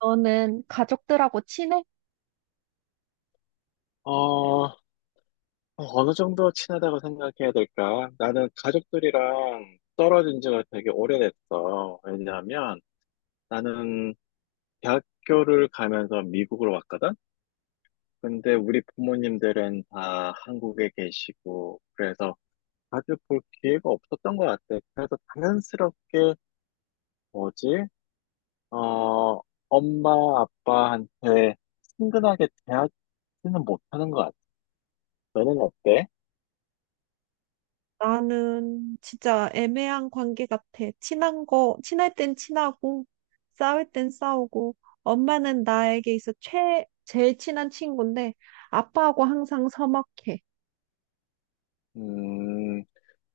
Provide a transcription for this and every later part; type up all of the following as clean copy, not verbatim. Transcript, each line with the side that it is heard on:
right: 너는 가족들하고 친해?
left: 어, 어느 정도 친하다고 생각해야 될까? 나는 가족들이랑 떨어진 지가 되게 오래됐어. 왜냐하면 나는 대학교를 가면서 미국으로 왔거든? 근데 우리 부모님들은 다 한국에 계시고, 그래서 자주 볼 기회가 없었던 것 같아. 그래서 자연스럽게 뭐지? 어, 엄마, 아빠한테 친근하게 대하지는 못하는 것 같아. 너는 어때?
right: 나는 진짜 애매한 관계 같아. 친한 거, 친할 땐 친하고, 싸울 땐 싸우고, 엄마는 나에게 있어 제일 친한 친구인데, 아빠하고 항상 서먹해.
left: 음,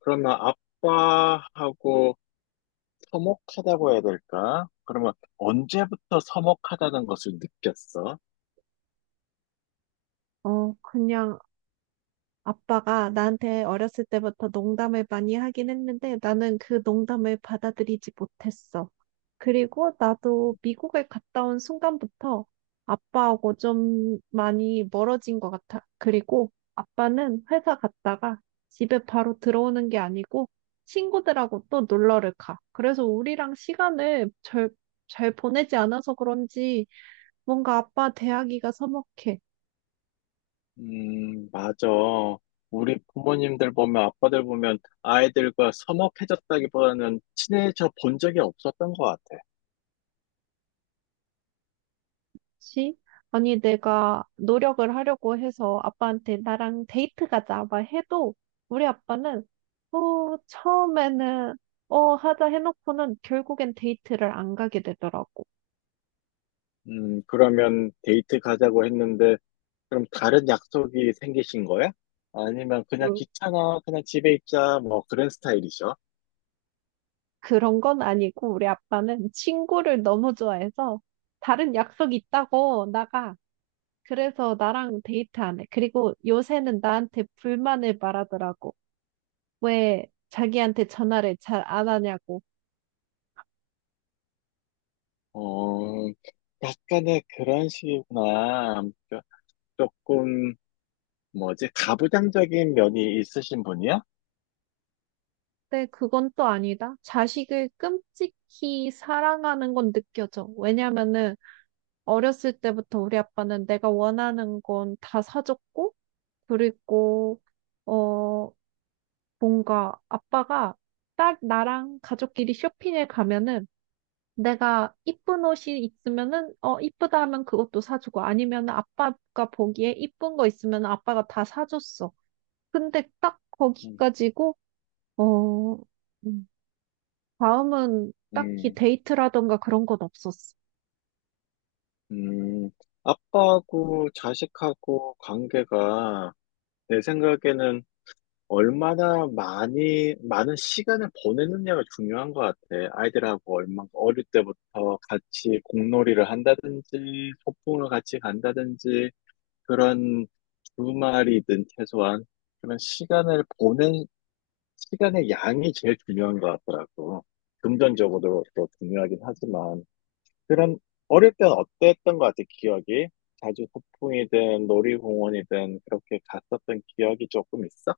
left: 그러면 아빠하고 서먹하다고 해야 될까? 그러면 언제부터 서먹하다는 것을 느꼈어?
right: 그냥 아빠가 나한테 어렸을 때부터 농담을 많이 하긴 했는데 나는 그 농담을 받아들이지 못했어. 그리고 나도 미국에 갔다 온 순간부터 아빠하고 좀 많이 멀어진 것 같아. 그리고 아빠는 회사 갔다가 집에 바로 들어오는 게 아니고 친구들하고 또 놀러를 가. 그래서 우리랑 잘 보내지 않아서 그런지 뭔가 아빠 대하기가 서먹해.
left: 맞아. 우리 부모님들 보면, 아빠들 보면 아이들과 서먹해졌다기보다는 친해져 본 적이 없었던 것 같아.
right: 그치? 아니, 내가 노력을 하려고 해서 아빠한테 나랑 데이트 가자, 막 해도 우리 아빠는 처음에는 하자 해놓고는 결국엔 데이트를 안 가게 되더라고.
left: 그러면 데이트 가자고 했는데, 그럼 다른 약속이 생기신 거야? 아니면 그냥
right: 뭐,
left: 귀찮아, 그냥 집에 있자, 뭐 그런 스타일이죠.
right: 그런 건 아니고 우리 아빠는 친구를 너무 좋아해서 다른 약속 있다고 나가. 그래서 나랑 데이트 안 해. 그리고 요새는 나한테 불만을 말하더라고. 왜 자기한테 전화를 잘 안 하냐고.
left: 어, 약간의 그런 식이구나. 조금 뭐지 가부장적인 면이 있으신 분이야?
right: 근데 그건 또 아니다. 자식을 끔찍히 사랑하는 건 느껴져. 왜냐면은 어렸을 때부터 우리 아빠는 내가 원하는 건 다 사줬고, 그리고 어 뭔가 아빠가 딸 나랑 가족끼리 쇼핑에 가면은 내가 이쁜 옷이 있으면은 어 이쁘다 하면 그것도 사주고 아니면 아빠가 보기에 이쁜 거 있으면 아빠가 다 사줬어. 근데 딱
left: 음.
right: 거기까지고 어. 음. 다음은 딱히
left: 음,
right: 데이트라던가 그런 건 없었어.
left: 음, 아빠하고 자식하고 관계가 내 생각에는 얼마나 많이, 많은 시간을 보내느냐가 중요한 것 같아. 아이들하고 얼마, 어릴 때부터 같이 공놀이를 한다든지, 소풍을 같이 간다든지, 그런 주말이든 최소한 그런 시간을 보낸 시간의 양이 제일 중요한 것 같더라고. 금전적으로도 중요하긴 하지만, 그런, 어릴 땐 어땠던 것 같아, 기억이? 자주 소풍이든 놀이공원이든 그렇게 갔었던 기억이 조금 있어?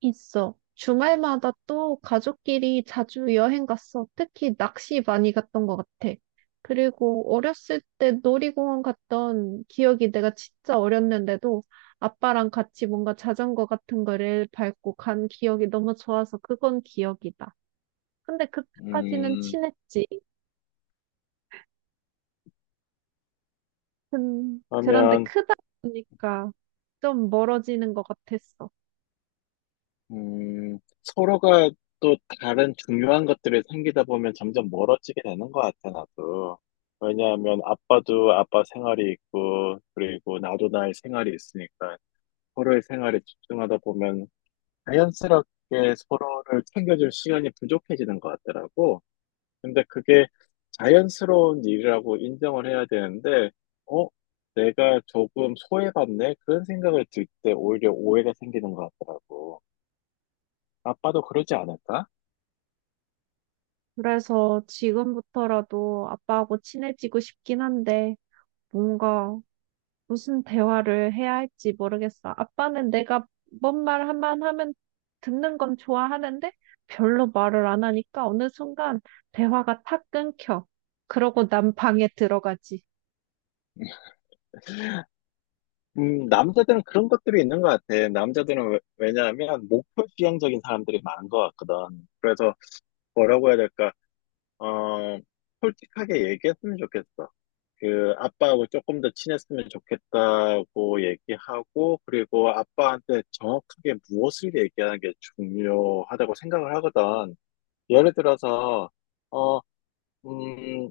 right: 있어. 주말마다 또 가족끼리 자주 여행 갔어. 특히 낚시 많이 갔던 것 같아. 그리고 어렸을 때 놀이공원 갔던 기억이 내가 진짜 어렸는데도 아빠랑 같이 뭔가 자전거 같은 거를 밟고 간 기억이 너무 좋아서 그건 기억이다. 근데 그때까지는
left: 음,
right: 친했지. 그런데
left: 그러면,
right: 크다 보니까 좀 멀어지는 것 같았어.
left: 서로가 또 다른 중요한 것들이 생기다 보면 점점 멀어지게 되는 것 같아, 나도. 왜냐하면 아빠도 아빠 생활이 있고, 그리고 나도 나의 생활이 있으니까 서로의 생활에 집중하다 보면 자연스럽게 서로를 챙겨줄 시간이 부족해지는 것 같더라고. 근데 그게 자연스러운 일이라고 인정을 해야 되는데, 어? 내가 조금 소외받네? 그런 생각을 들 때 오히려 오해가 생기는 것 같더라고. 아빠도 그러지 않을까?
right: 그래서 지금부터라도 아빠하고 친해지고 싶긴 한데, 뭔가 무슨 대화를 해야 할지 모르겠어. 아빠는 내가 뭔 말 한 번 하면 듣는 건 좋아하는데, 별로 말을 안 하니까 어느 순간 대화가 탁 끊겨. 그러고 난 방에 들어가지.
left: 남자들은 그런 것들이 있는 것 같아. 남자들은 왜, 왜냐하면 목표 지향적인 사람들이 많은 것 같거든. 그래서 뭐라고 해야 될까? 어, 솔직하게 얘기했으면 좋겠어. 그 아빠하고 조금 더 친했으면 좋겠다고 얘기하고 그리고 아빠한테 정확하게 무엇을 얘기하는 게 중요하다고 생각을 하거든. 예를 들어서 어, 음,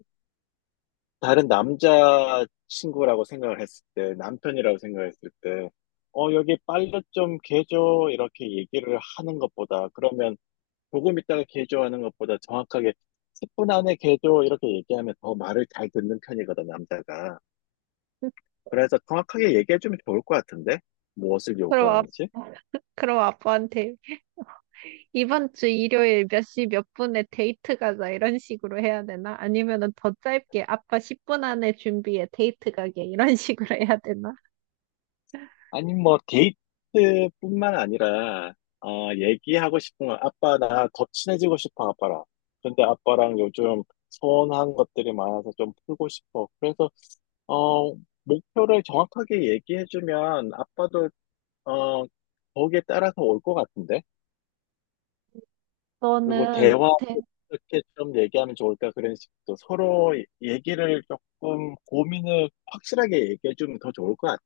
left: 다른 남자 친구라고 생각을 했을 때, 남편이라고 생각했을 때, 어, 여기 빨래 좀 개줘 이렇게 얘기를 하는 것보다 그러면 조금 있다가 개조하는 것보다 정확하게 10분 안에 개조 이렇게 얘기하면 더 말을 잘 듣는 편이거든, 남자가. 그래서 정확하게 얘기해주면 좋을 것 같은데? 무엇을
right: 그럼, 아,
left: 요구하는지?
right: 그럼 아빠한테 이번 주 일요일 몇시 몇 분에 데이트 가자 이런 식으로 해야 되나? 아니면은 더 짧게 아빠 10분 안에 준비해 데이트 가게 이런 식으로 해야 되나?
left: 아니, 뭐, 데이트뿐만 아니라, 어, 얘기하고 싶은 건, 아빠, 나 더 친해지고 싶어, 아빠랑. 근데 아빠랑 요즘 서운한 것들이 많아서 좀 풀고 싶어. 그래서, 어, 목표를 정확하게 얘기해주면, 아빠도, 어, 거기에 따라서 올 것 같은데? 그리고
right: 너는
left: 대화
right: 데-
left: 어떻게 좀 얘기하면 좋을까 그런 식으로 서로 얘기를 조금 고민을 확실하게 얘기해 주면 더 좋을 것 같아.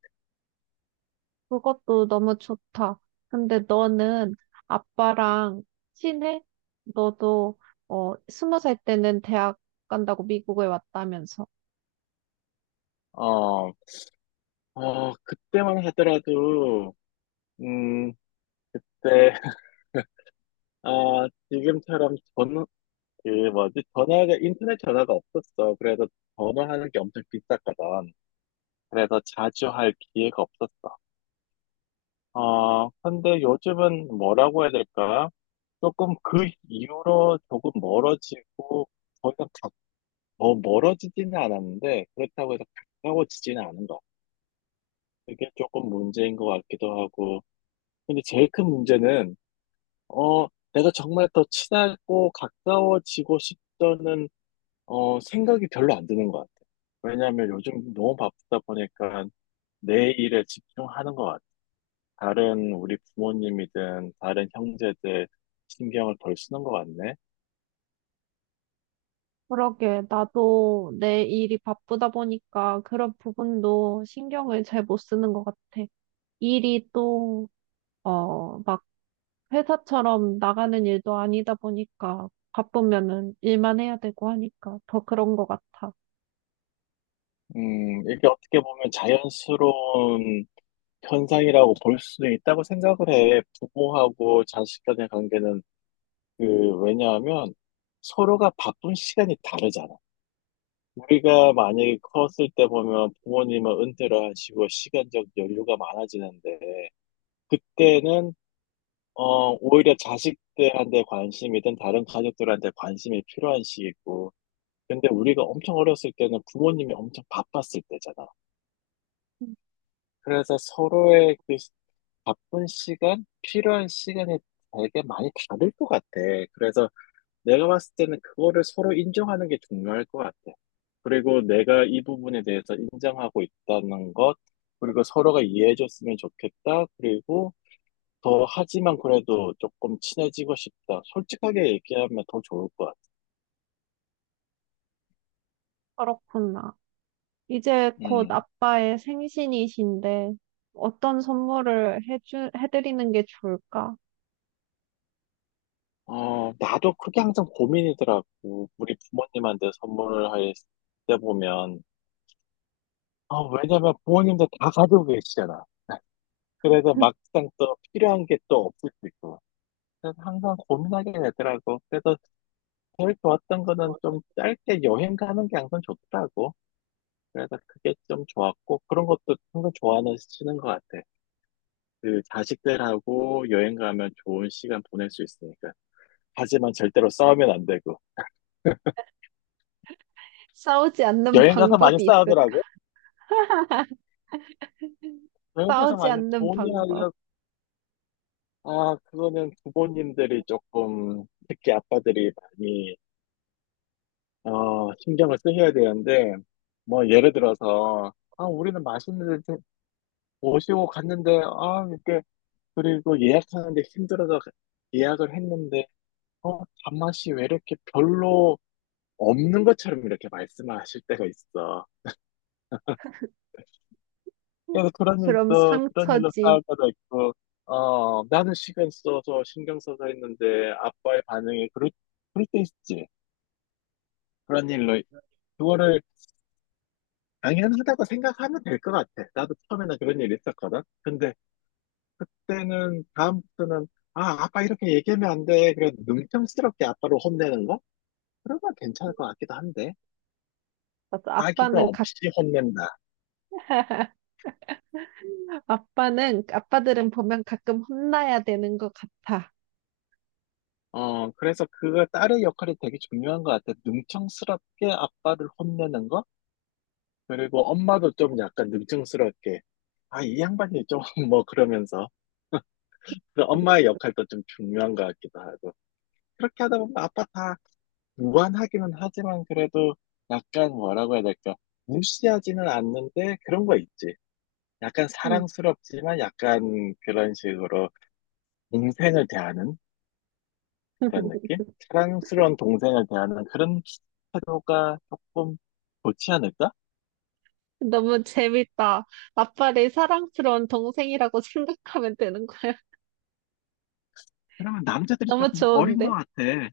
right: 그것도 너무 좋다. 근데 너는 아빠랑 친해? 너도 20살 때는 대학 간다고 미국에 왔다면서.
left: 어, 어, 그때만 하더라도 음, 네, 아, 지금처럼 전, 그 뭐지 전화가 인터넷 전화가 없었어. 그래서 전화하는 게 엄청 비쌌거든. 그래서 자주 할 기회가 없었어. 어, 근데 요즘은 뭐라고 해야 될까? 조금 그 이후로 조금 멀어지고 더 이상 더 멀어지지는 않았는데 그렇다고 해서 가까워지지는 않은 것 같아요. 그게 조금 문제인 것 같기도 하고 근데 제일 큰 문제는 어 내가 정말 더 친하고 가까워지고 싶다는 생각이 별로 안 드는 것 같아요. 왜냐하면 요즘 너무 바쁘다 보니까 내 일에 집중하는 것 같아요. 다른 우리 부모님이든 다른 형제들 신경을 덜 쓰는 것 같네.
right: 그러게, 나도 내 일이 바쁘다 보니까 그런 부분도 신경을 잘 못 쓰는 것 같아. 일이 또, 어, 막 회사처럼 나가는 일도 아니다 보니까 바쁘면은 일만 해야 되고 하니까 더 그런 것 같아.
left: 이게 어떻게 보면 자연스러운 현상이라고 볼 수도 있다고 생각을 해. 부모하고 자식 간의 관계는 그 왜냐하면 서로가 바쁜 시간이 다르잖아. 우리가 만약에 컸을 때 보면 부모님은 은퇴를 하시고 시간적 여유가 많아지는데 그때는 오히려 자식들한테 관심이든 다른 가족들한테 관심이 필요한 시기고 근데 우리가 엄청 어렸을 때는 부모님이 엄청 바빴을 때잖아.
right: 음,
left: 그래서 바쁜 시간, 필요한 시간이 되게 많이 다를 것 같아. 그래서 내가 봤을 때는 그거를 서로 인정하는 게 중요할 것 같아. 그리고 내가 이 부분에 대해서 인정하고 있다는 것, 그리고 서로가 이해해줬으면 좋겠다. 그리고 더 하지만 그래도 조금 친해지고 싶다. 솔직하게 얘기하면 더 좋을 것 같아.
right: 그렇구나. 이제 곧
left: 음.
right: 아빠의 생신이신데 어떤 해드리는 게 좋을까?
left: 어, 나도 그게 항상 고민이더라고. 우리 부모님한테 선물을 할 때 보면. 아, 왜냐면 부모님들 다 가지고 계시잖아. 그래서 막상 또 필요한 게 또 없을 수 있고. 그래서 항상 고민하게 되더라고. 그래서 제일 좋았던 거는 좀 짧게 여행 가는 게 항상 좋더라고. 그래서 그게 좀 좋았고, 그런 것도 항상 좋아하시는 것 같아. 그 자식들하고 여행 가면 좋은 시간 보낼 수 있으니까. 하지만 절대로 싸우면 안 되고.
right: 싸우지 않는
left: 여행 가서 많이
right: 방법이 있을까?
left: 싸우더라고. 여행 가서
right: 싸우지
left: 많이
right: 않는
left: 좋은 일
right: 방법.
left: 하려고. 아, 그거는 부모님들이 조금, 특히 아빠들이 많이 어, 신경을 쓰셔야 되는데, 뭐, 예를 들어서, 아, 우리는 맛있는 데 모시고 갔는데, 아, 이렇게, 그리고 예약하는데 힘들어서 예약을 했는데, 어, 단맛이 왜 이렇게 별로 없는 것처럼 이렇게 말씀하실 때가 있어. 그래서 그런
right: 그럼
left: 일도, 그런 일로
right: 상처지.
left: 싸울 때도 있고, 어, 나는 시간 써서 신경 써서 했는데, 그럴 때 있지. 그런 일로, 그거를 당연하다고 생각하면 될 것 같아. 나도 처음에는 그런 일이 있었거든. 근데 그때는 다음부터는 아, 아빠 이렇게 얘기하면 안 돼. 그래도 능청스럽게 아빠를 혼내는 거? 그러면 괜찮을 것 같기도 한데.
right: 맞아,
left: 아기가
right: 아빠는 각,
left: 없이 혼낸다.
right: 아빠들은 보면 가끔 혼나야 되는 것 같아.
left: 어, 그래서 그거 딸의 역할이 되게 중요한 것 같아. 능청스럽게 아빠를 혼내는 거? 그리고 엄마도 좀 약간 능청스럽게. 아, 이 양반이 좀 뭐 그러면서. 그 엄마의 역할도 좀 중요한 것 같기도 하고. 그렇게 하다 보면 아빠 다 무한하기는 하지만 그래도 약간 뭐라고 해야 될까? 무시하지는 않는데 그런 거 있지. 약간
right: 응.
left: 사랑스럽지만 약간 그런 식으로 동생을 대하는 그런 느낌? 사랑스러운 동생을 대하는 그런 태도가 조금 좋지 않을까?
right: 너무 재밌다. 아빠를 사랑스러운 동생이라고 생각하면 되는 거야.
left: 그러면 남자들이
right: 너무
left: 조금 어린 것
right: 좋은데?
left: 같아.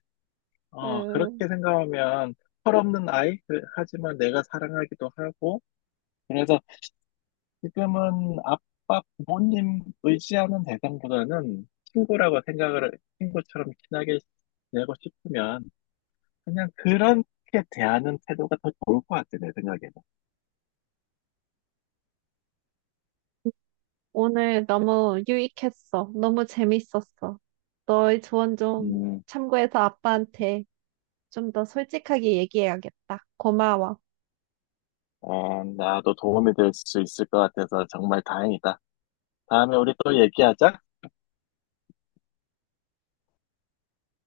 left: 어,
right: 음,
left: 그렇게 생각하면 철없는 아이? 그- 하지만 내가 사랑하기도 하고 그래서 지금은 아빠 부모님 의지하는 대상보다는 친구라고 생각을, 친구처럼 친하게 지내고 싶으면 그냥 그렇게 대하는 태도가 더 좋을 것 같아, 내 생각에는.
right: 오늘 너무 유익했어. 너무 재밌었어. 너의 조언 좀
left: 음,
right: 참고해서 아빠한테 좀 더 솔직하게 얘기해야겠다. 고마워.
left: 어, 나도 도움이 될 수 있을 것 같아서 정말 다행이다. 다음에 우리 또 얘기하자.